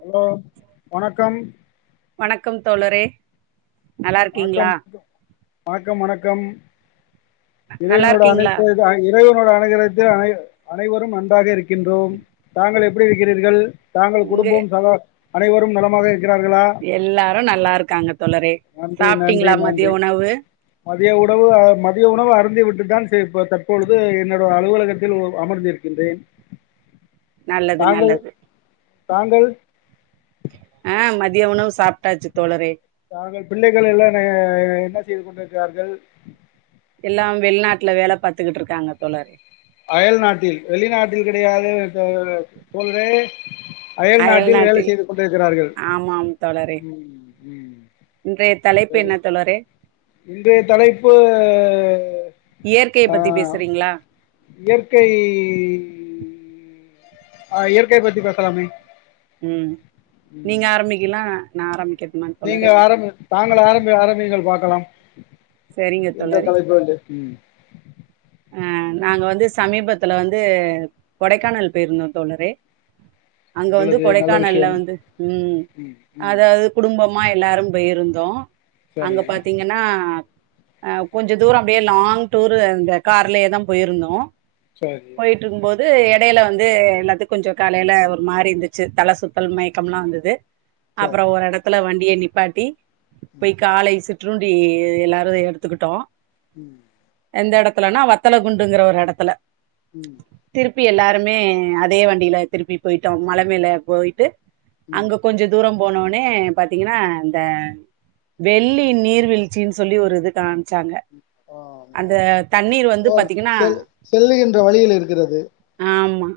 hello வணக்கம் வணக்கம் தோழரே நல்லா இருக்கீங்களா வாக்கம் வாக்கம் வணக்க கம் நல்லா இறைவனோட இருக்கீங்களா அனைத்து இறைவ இறைவனோட அணகிரத்தில் அனைவரும் நன்றாக இருக்கின்றோம் தாங்கள் எப்படி இருக்கிறீர்கள் தாங்கள் குடும்பம் சக அனைவரும் நலமாக இருக்கிறார்களா எல்லாரும் நல்லா இருக்காங்க தோழரே நன்றி நன்றி சாப்பிட்டீங்களா நன்றி மதியம் உணவு மதிய உணவு மதிய உணவு அருந்தி விட்டு தான் இப்ப தற்பொழுது என்னோட அலுவலகத்தில் அமர்ந்திருக்கின்றேன் நல்லது தாங்கள் நல்லது தாங்கள் ஆ மதிய உணவு சாப்பிட்டாச்சு தோழரே தாங்கள் பிள்ளைகள் எல்லாம் என்ன செய்து கொண்டிருக்கிறார்கள் எல்லாம் வெளிநாட்ல வேல பாத்துக்கிட்டு இருக்காங்க தோழரே அயல் நாட்டில் வெளிநாட்டில் கெடையாது சொல் [unintelligible] அயல் நாட்டில் வேலை செய்து கொண்டிருக்கிறார்கள் ஆமாம் தோழரே இன்றைய தலைப்பு செரி என்ன தோழரே இன்றைய தலைப்பு இயற்கைய பத்தி ஆஹ் பேசுறீங்களா இயற்கை ஆஹ் இயற்கைய பத்தி பேசலாமே உம் நீங்க ம் ஆரம்பிக்கலா நா ஆரம்பிக்க நீங்க ஆரம்ப நாங்க ஆரம்ப ஆரம்பிங்கள் பா கலாம் சரிங்க எந்த தலைப்பு [unintelligible] உம் அஹ் நாங்க வந்து சமீபத்துல வந்து கொடைக்கானல் போயிருந்தோ தோழரே அங்க வந்து நல்லது நல்ல கொடைக்கானல்ல விஷயம் வந்து உம் ம் ம் அதாவது குடும்பம் மா எல்லாரும் போயிருந்தோ அங்க சரிங்க பாத்தீங்கன்னா அஹ் கொஞ்ச தூர அப்படியே லாங் டூர் இந்த கார்லயே தா போயிருந்தோ சரி போய்ட்டு இருக்கும்போது வந்து இடையில வந்து எல்லாத்து கொஞ்சம் காலையில ஒரு மாறி இருந்துச்சு தல சுத்தல் மயக்கம் எலாம் வந்தது சரி அப்புறம் ஒரு இடத்துல வண் டிய நிப்பாட்டி போய் காலை றுண்டி எல்லாரு எடுத்துக்கிட்டோ உம் எந்தடக்கு இல்லனா வத்தலகுண்டுங்கிற ஒரு இடத்துல உம் திருப்பி எல்லாருமே அதே வண்டியில திருப்பி போயிட்டோம் மலை மேல போயிட்டு ம் அங்க கொஞ்சம் தூரம் போனோனே பாத்தீங்கன்னா இந்த வெள்ளி நீர்வீழ்ச்சின்னு சொல்லி ஒரு இது கா வச்சாங்க ஆம் அந்த ஆமாம் தண்ணீர் வந்து போற பாத்தீங்கன்னா செல் செல்லுகின்ற வழியில் இருக்கிறது ஆமா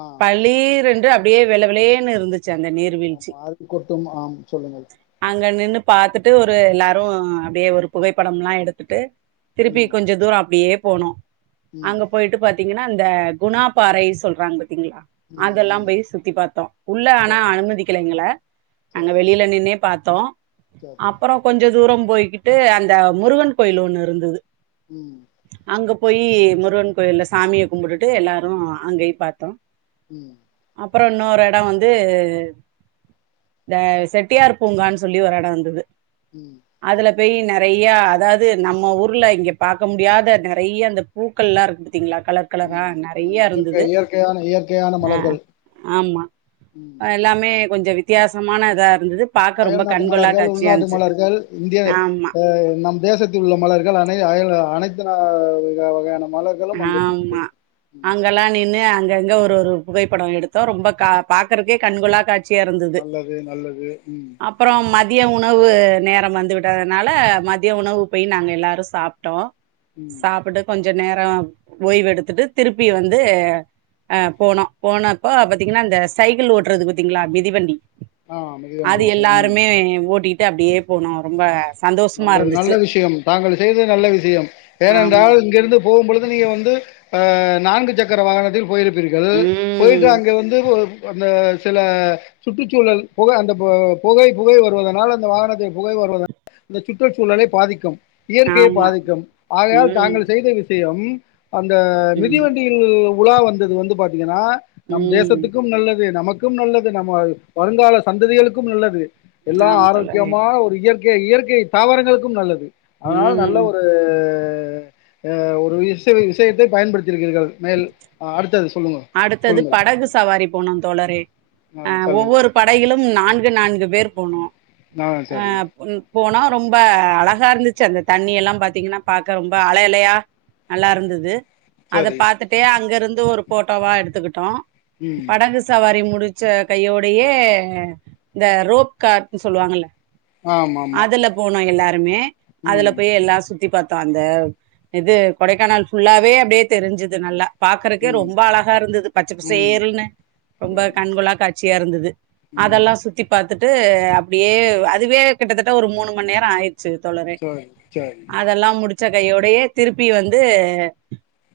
ஆஹ் பளீரென்று அப்படியே விளவில்லையேன்னு இருந்துச்சு அந்த நீர் வீழ்ச்சி ஆமா அருவி கொட்டும் ஆம் சொல்லுங்கள் அங்க நின்னு பாத்துட்டு ஒரு எல்லாரும் அப்படியே ஒரு புகைப்படம் எல்லாம் எடுத்துட்டு திருப்பி ம் கொஞ்சம் தூரம் அப்படியே போனோ ம் அங்க போயிட்டு பாத் திக்ன இந்த குணா பாறை சொல்றாங்க கள ம் அதெல்லாம் ம் போய் சுத்தி பார்த்தோம் உள்ள ஆனா சரி அனுமதிக்கலைங்கள எங்கள நாங்க சரி வெளியில நின்னே பாத்த த்தோ சரி அப்புறம் கொஞ்சம் தூரம் போய்கிட்டு அந்த முருகன் கோயில் ஒண்ணு இருந்தது உம் அங்க போய் முருகன் கோயில சாமிய கும்பிட்டுட்டு எல்லாரும் அங்கயும் பாத்தோம் உம் அப்புறம் இன்னொரு இடம் வந்து இந்த செட்டியார் பூங்கான்னு சொல்லி ஒரு இடம் வந்தது உம் போய் நிறைய அதாவது நம்ம ஊர்ல இங்க பாக்க முடியாத நிறைய அந்த பூக்கள் எல்லா இருக்குது பாத்திகள கலர் கலரா ம் ம் நிறைய இயற்கை இருந்தது இயற்கையான இயற்கையான ஆஹ மலர்கள் ஆமா ம் எல்லாமே கொஞ்ச வித்தியாசமான இதா இருந்தது பாக்க ரொம்ப அயல் நாட்டு கண்கொள்ளா மலர்கள் காட்சியா உள்நாட்டு இருந்துச்சு மலர்கள் இந்திய ஆமா நம் தேசத்தில் உள்ள மலர்கள் அயல் அனைத்து வகானன உம் [unintelligible] அங்கெல்லாம் நின்னு அங்க எங்க ஒரு ஒரு புகைப்படம் எடுத்தோம் ரொம்ப பாக்கறக்கே கண்கொள்ளா காட் சேர்ந்தது நல்லது நல்லது ம் அப்புறம் மதிய உணவு வு நேரம் வந்து விட்டதுனால மதியம் உணவு போய் நாங்க எல்லாரும் சாப்பிட்டோம் ம் சாப்பிட்டு கொஞ்ச என்ன எ ஓய்வு எடுத்துட்டு திருப்பி வந்து போனோம் போனப்போ பார்த்தீங்கன்னா இந்தந்த சைக்கிள் ஓட்டுறது பார்த்தீங்களா மிதிவண்டி ஆ மிதிவண்டி அது ஓட்டம் ம் எல்லாருமே ஓட்டிட் [unintelligible] அப்படியே போகும் ரொம்ப சந்தோஷமா நல்லது நல்ல இருந்துச்சு விஷயம் தாங்கள் செய்தது நல்ல விஷயம் ஆமா ஏனென்றால் இங்கிருந்து போம் பொழு நீங்க வந்து ஆ நான்கு சக்கர வாகனத்தில் போயிருப் இருகள் போயிட்டு ம் அங்க வந்து அந்த சில சுற்றுச்சூழல் புகை அந்த புகை புகை வருவதனால் அந்த வாகனத்தை புகை வருவ அந்தச் சுற்று சூழலைப் பாதிக்கும் இயற்கையை ஆமா பாதிக்கும் ஆகையால் ம் தாங்கள் செய்த விஷயம் அந்த ம் மிதிவண்டியில் உலா வந்தது வந்து பாார்த்தீங்கன்னா நம் ம் தேசத்துக்கும் நல்லது நமக் க்கும் நல்லது நம்ம வருங்கால சந்ததிகளுக்கும் நல்லது எல்லாம் ஆமா தோழரே ஆரோக்கியமான ஒரு இயற் ஏ இயற்கை தாவரங்களுக்கும் நல்லது அதனால நல்ல ம் ஒரு ஒரு விச விஷயத்தை பயன்படுத்திருக்கிறர்கள் மேல் அடுத்தது சொல்லுங்க அடுத்தது சொல்லுங்க படகு சவாரி போனும் தோழரே ஆ அஹ் சொல்லுங்க ஒவ்வொரு படைகளிலும் நான்கு நான்கு பேர் போனோம் ஆ சரி அஹ் போனோ ரொம்ப அழகா இருந்துச்சு அந்த தண்ணி எல்லாம் பாார்த்தீங்கன்னா பாக்க ரொம்ப அலையலையா நல்லா இருந்தது அத சரி பாத்துட்டே அங்க இருந்து ஒரு போட்டோல எடுத்துக்கிட்டோ ம் படகு சவாரி முடிச் ச்ச கையோடைய இந்த ரோப்கார்க்னு சொல்லுவாங்கல்ல ஆமா ஆமா அதுல போனோம் எல்லாருமே அதுல ம் போய் எல்லாம் சுத்தி பாத் அந்த இது கொடைக்கானல் ஃபுல்லாவே அப்படியே தெரிஞ்சுது நல்லா பாக்கறக்கே ம் ரொம் ரொம்ப அழகா இருந்தது பச்ச ம் பசேல்னு ரொம்ப சரி கண் கொள்ளா காட் சியா இருந்துது ம் அதெல்லா சுத்தி பாத் துட்டு அப்டியே அதுவே கிட்டத்தட்ட ஒரு மூணு மண் நேரோ ஆயி ச்சு தோலரே சரி சரி அதெல்லா முடிச் ச்ச கையோடையே திருப்பி வந்து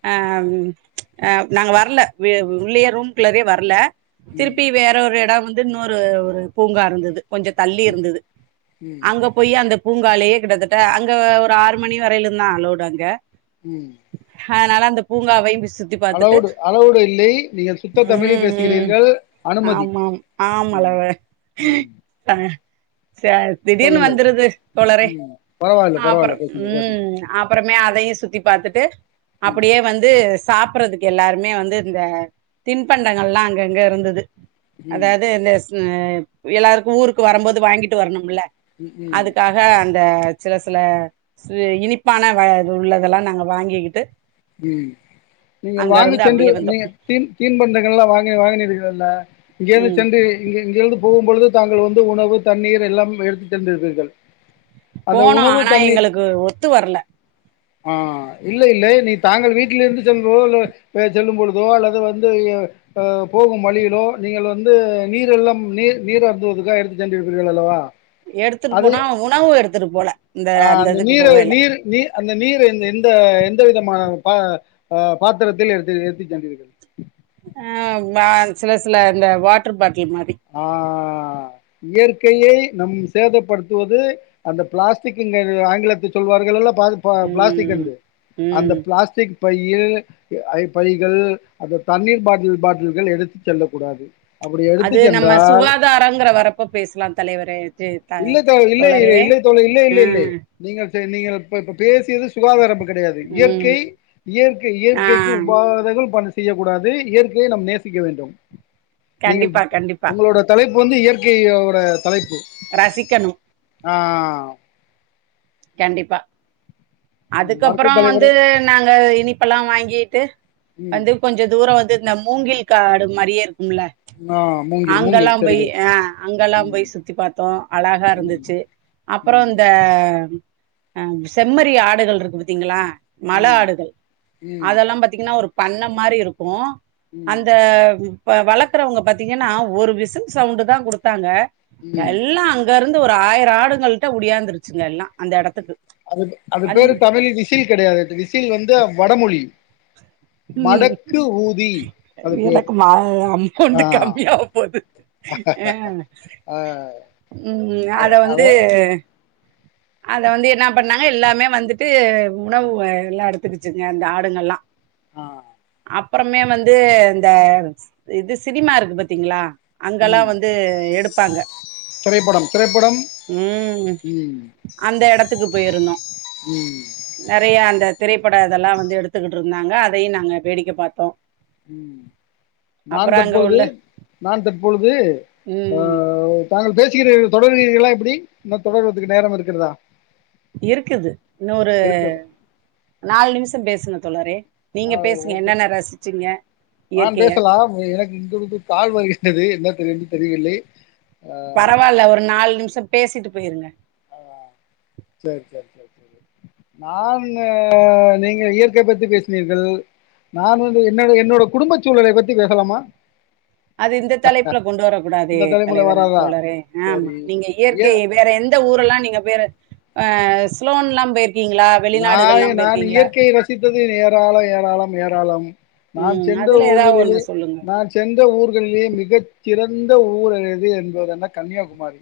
அ ப்ச் அ நாங்க வர்ல வெ உள்ளையே ரூம் குள்ளரே வர்ல ம் திருப்பி வேற ஒரு எடோ வந் இன்னொரு ஒரு பூங்கா இருந்தது கொஞ்சோ தள்ளி ம் இருந்துது ம் அங்க போய் அந்த பூங்காலேயே கிட்டத்தட்ட அங்க ஒரு ஆறு மணி வரைலு தா அளவ்டு அங்க உம் அதனால அந்த பூங்காவயு போ சு த்தி பாத்துட் அளோடு அளவ்டு இல்லை நீங்கள் சுத்த தமிழில் ம் ம் பேசுகிறீர்கள் அனுமதி ஆமாம் ம் ஆமலவ ம் சேர் திடீர்னு சொல்லுங்கள் வந்துருது தோலரே ம் பரவாயில்ல அப்புற பரவாயில்ல பேசுங்க பேசுங்க உம் அப்பறமே யும் சுத்தி பாத்துட்டு ம் அப்படியே வந்து சாப்புறதுக் எல்லாருமே வந்து இந்த தின்பண்டங்கள் எல்லா அங்கங்க இருந்துது ம் அதாவது இந்த அ எல்லாருக்கு ஊருக்கு வரும்போது வாங்கிட்டு வரணும்ல ம் ம் அதுக்காக அந்த சில சில சி இனிப்பான வ உள்ளதெல்லா நாங்க வாங்கிக்கிட்டு உம் நீங்கள் அங்க வாங்க இருந்து சென்று அப்படியே வந்தோ நீங்க தீன் தீன் பண்டங்கள் எல்லா வாங்க வாங்கினீர்கள்ல்ல ம் இங்கேந்து [unintelligible] இங்க இங்கேந்து போ போகும் பொழுது தாங்கள் வந்து உணவு தண்ணீர் எல்லாம் எடுத்து சென்றுருப்பீர்கள் போனு ஆனா எங்களுக்கு ஒத்து வரல ஆ இல்ல இல்லை நீ தாங்கள் வீட்டில இருந்து செல்லு [unintelligible] அல்ல செல்லும் பொழுதோ அல்லது வந்து அ போகும் வழியிலோ நீங்கள் வந்து நீரெல்லாம் நீர் நீர் அருந்துவதுக்காக எடுத்து சென்றிருப்பீர்கள் அல்லவா எடுத்துட்டு அது போனா உணவு எடுத்துட்டு போல இந்த அ அந்த இதுக்கு நீரை போகையில நீர் நீ அந்த நீர் எந்த எந்த விதமான பா அ பாத்திரத்தில் எடுத்து எடுத்து சென்றீர்கள் ஆ ப சில சில இந்த வாட்டர் பாட் டில் மாரி ஆ இயற்கையை நம் சேதப்படுத்துவது அந்த பிளாஸ்டிக் ங்கு ஆங்கிலத்துல சொல்வார்கள் எல் பால் பா பிளாஸ்டிக் ம் இருது அந்த ம் பிளாஸ்டிக் பையில் ஐ பைகள் அந்த தண்ணீர் பாட்டில் பாட்டில்கள் எடுத்து செல்லக் கூடாது அவ அது நம்ம சுகாதாரங்கற வரப்ப பேசலா தலைவரே இல்ல த இல்லை தோழரே இல்லை தோழி இல்லை ஆ இல்லை இல்லை நீங்கள் நீங்கள் ப இப்ப பேசியது சுகாதாரம் கெடையாது இயற்கை ம் இயற்கை ஆ இயற்கைக்கு உபாதைகள் பன செய்யக்கூடாது இயற்கையை நம் நேசிக்க வேண்டும் நீங்கள் கண்டிப்பா கண்டிப்பா உங்களோட தலைப் இப்ப வந்து இயற்கையோட தலைப்பு ரசிக்கணும் ஆ ஆ கண்டிப்பா ம் அடுத்த அதுக்கப்புற தலைவரு வந்து நாங்க இனிப்பெல்லா வாங்கிட்டு ம் வந்து கொஞ்சம் தூரம் வந்து ந்த மூங்கில் காடு மாரியேருக்கு ம்ல ஆ மூங்கில் அங்கெல்லா மூங்கில் போய் செடிகள் ஆ அங்கெல்லா ம் போய் சுத்தி பாத்தோ ம் அழகாருந்துச்சு அப்ற ம் இந்த ஆ செம்மறி ஆடுகள்ருக்கு பாத்தீங்களா மல ம் ஆடுகள் ம் அதெல்லா பாத்தீங்கன்னா ஒரு பண்ண மாரிருக்கு ம் அந்த இப்ப வளக்குறவங்க பாத்தீங்கன்னா ஒரு விசில் சவுண்டு தா குடுத்தாங்க ம் யெல்லாம் அங்க இரு ருந்து ஒரு ஆயிரெ ஆடுங்கள்ட்ட உடியாந்துருச்சுங்க எல்லா அந்த எடத்துக்கு அதுக்கு அது வந் பேரு தமிழ்ல விசில் கெடையாது விசில் வந்து வடமொழி ம் மடக்கு ஊதி அது பேர் எனக்கு மா அமௌண்ட் ஆ கம்மியாக போது ஆ அ ம் அத வந்து அத வந்து என்ன பண்ணாங்க எல்லாமே வந்துட்டு உணவு எல்லா எடுத்துக்குச்சுங்க அந்த ஆடுங்கல்லெ ஆ அப்றமே வந்து இந்த இது சினிமா இருக்கு பாத்தீங்ளா அங்கெல்லெ ம் வந்து எடுப்பு ப்பாங்க திரைப்படம் திரைப்படம் ம் த்துக்கு போயிருந்தோ ம் நெறைய அந்த திரைப்பட இதெல்லாம் வந்து எடுத்துக்கிட்டு இருந்தாங்க அது அதையு நாங்க வேடிக்கை பார்த்தோம் உம் நா தற்பொழுது உள்ள நா தற்பொழுது ம் ஆஹ தாங்கள் பேச தொடர்கீர்களா எப்படி இ தொடர்துக்கு நேரம் இருக்கிறதா இருக்குது இன்னரு நாலு நிமிஷம் பேசின தோழர் ரே ஆஹஓ நா இயற்கைய பேசலாம் எனக்கு இங்க கால் வலி என்து என்ன தெரிய தெரியல்லை பரவாயில்ல ஒரு நாலு நிமிஷம் பேசிட்டு போயிருங்க ஆ சரி சரி சரி நான் நீங்க இயற்கை பத்தி பேசினீர்கள் நான் வந்து என்னோட என்னோட குடும்ப சூழலை பத்தி பேசலாமா அது இந்த தலைப்புல கொண்டு வரக்கூடாதே இந்த தலைமுறை தலைவர் வராதா தோழர ஆமா சரி நீங்க ஏ இயற்கை வேற எந்த ஊர்ல்லா நீங்க பேர் ஸ்லோன் எல்லாம் போயிரு நா நான் இயற்கையை ரசித்தது ஏராளம் ஏராளம் ஏராளம் நான் ம் சென்ற அதுல ஏதாவது ஒண்ணு ஊர்களிலே சொல்லுங்க நான் சென்ற ஊர்களிலே மிக சிறந்த ஊர் எது என்பது என்ன கன்னியாகுமாரி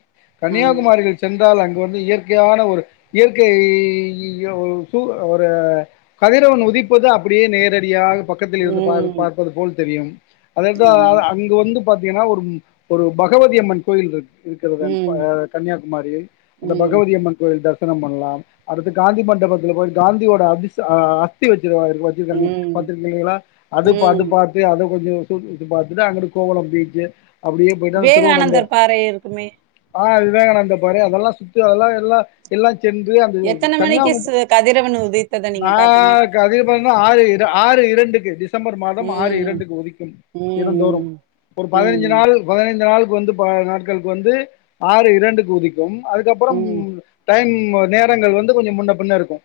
ஆ கன்னியாகுமாரிகள் சென் அங்கு வந்து இயற்கையான ஒரு இயற்கை ஒரு சு ஒரு கதிரவன் உதிப்பது அப்படியே நேரடியாக பக்கத்தில் இருந்து ம் பார்ப்பது போல் தெரியும் அதுஎன ஆமா அங்க வந்து பாத்தீங்கன்னா ஒரு ஒரு பகவதிய அம்மன் கோயில் இருக்கு இருக்கிறது ம் கன்னியாகுமரியில் அந்த ம் பகவதிய அம்மன் கோயில தான் பண்ணலாம் அடுத்துட்டு காந்தி மண்டபத்தில் போயிட்டு காந்தியோட அ அஸ்தி வச்சு வச்சிருக்காங்க ம் பத்துருக்கீங்களா அது அது ம் பார்த்து அது கொஞ்சம் [unintelligible] அதுதா அங்குட்டு கோவளம் பீச்சு அப்படியே போயிட்டு விவேகானந்தர் பாறை இருக்குமே ஆஹ் விவேகானந்த பாறை அதெல்லா சுத்து அதெல்லாம் எல்லாம் எல்லாம் சென்று அந்தது எத்தன மணிக்கு கதிரவன் உதத்தத நீங்க பாத்தீங்க வந்த ஆறு ஆறு இரண்டுக்கு டிஸ் ம்பர் மாதம் ஆறு ம் இரண்டுக்கு உதிக்கும் தினந்தோறும் ம் ஒரு பதினை்ச ம் நாள் பதினைந்து நாள் வந்து பல நாட்களுக்கு வந்து ஆறு இரண்டு கூதி கும் அதுக்கு அப்றம் ம் டைம் ம நேரங்கள் வந்து கொஞ்சம் முன்ன பண்ண இருக்கும்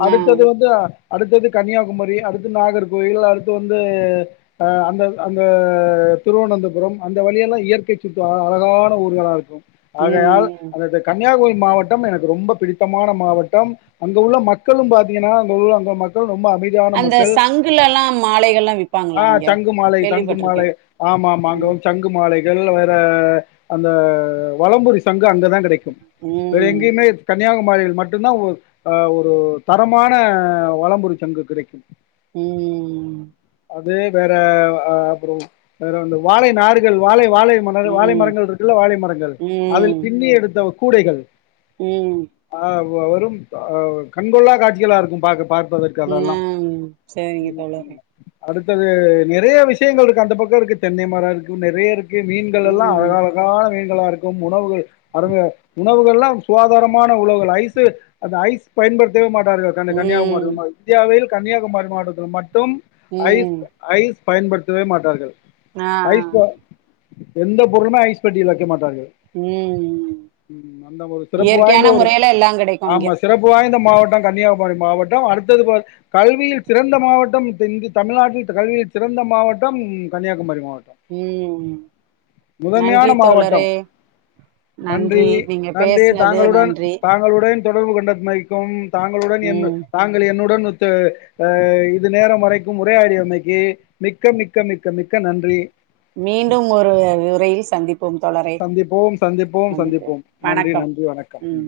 ம் ஆ அடுத்தது வந்து அடுத்தது கன்னியாகுமரி அடுத்து நாகர்கோவில் அடுத்து வந்து அந்த அந்த திருவனந்தபுரம் அந்த வழியெல்லாம் இயற்கை சுத்து அழகான ஊர்களாக இருக்கும் ஆகையால் ம் அந்தது கண் கன்னியாகுரி மாவட்டம் எனக்கு ரொம்ப பிடி ம மாவட்டம் அங்கு உள்ள மக்களும் பாார்த்தீங்கன்னா அங்க உள்ள அங்க மக்கள் ரொம்ப அமைதியான அந்த மக்கள் சங்குலல்லா மாலைகள்லா விப்பாங்களா ஆஹ் அங்க சங்கு மாலை தங்கு கேள்விப்பட்டிருக்கே மாலை ஆமா ஆமா அங்க ம் வந்து சங்கு மாலை தெருல வேற அந்த வளம்புரி சங் கு அங்க தான் கிடைக்கும் வேற ம் எங்கேயுமே கன்னியாகுமாரிகள் மட்டும்தான் ஆஹ் ஒரு தரமான வளம்புரி சங்கு கிடைக்கும் உம் அது வேற அ அப்புறம் வேற என்ன வாழை நாார்கள் வாழை வாழை மர வாழை ம் மரங்கள் இருக்குல்ல வாழை மரங்கள் அதில் ம் பின்னி எடுத்த கூடைகள் உம் வ வரும் அ கண்கொள்ளா காட்சிகளாக இருக்கும் பாக்க பாப்ப உஹம் சரிங்க தோழாரே வந்து அது நெறைய விஷயங்கள் இருக்கு அந்த பக்கம் இருக்கு தென்னை மரம் இருக்கு நெறைய இருக்கு மீன்கள்லாம் ம் அழக அழகான மீன்கள் இருக்கும் உணவுகள் அங்க உணவுகள் எல்லாம் சுகாதாரம் ஆன உலவுககள் ஐஸ் அந்த ஐஸ் பயன்படுத்தவே மாட்டா ர்கள் கன்னி கன்னியாகுமரி ம் இந்தியாவில் கன்னியாகுமரி மாவட்டத்தில் ம ட்டும் ஐஸ் ம் ஐஸ் பயன்படுத்தவே மாட்டார்கள் ஐஸ் ஆஹ்ஹ் ப எந்த பொருளுமே ஐஸ் பட்டியில் வைக்க மாட்டேன் ர்கள் ம் அந்த ஒரு சிறப்பு ற்கையான முறையல்ல எல்லாம் கிடைக்கும் இங்க ய்ந்த மாவட்டம் கன்னியாகுமரி மாவட்டம் அடுத்தது கல்வியில் சிறந்த மாவட்டம் இங்கு தமிழ்நாட்டில் கல்வியில் சிறந்த மாவட்டம் கன்னியாகுமரி மா உம் முதன்மையான நன்றி மாவட்டம் தோழரே நன்றி நீங்க நன்றி பேசுன தாங்களுடன் தாங்களுடன் தொடர்பு கொண்டமைக்கும் தாங்களுடன் [unintelligible] ம் தாங்கள் என்னுடன் ஒத் இத்து அ இது நேரம் வரைக்கும் உரையாடிய அமைக்கு மிக்க மிக்க மிக்க மிக்க நன்றி மீண்டும் ஒரு உரையில் சந்திப்போம் தோழரே சந்திப்போம் சந்திப்போம் சந்திப்போம் நன்றி நன்றி வணக்கம் ம் உம்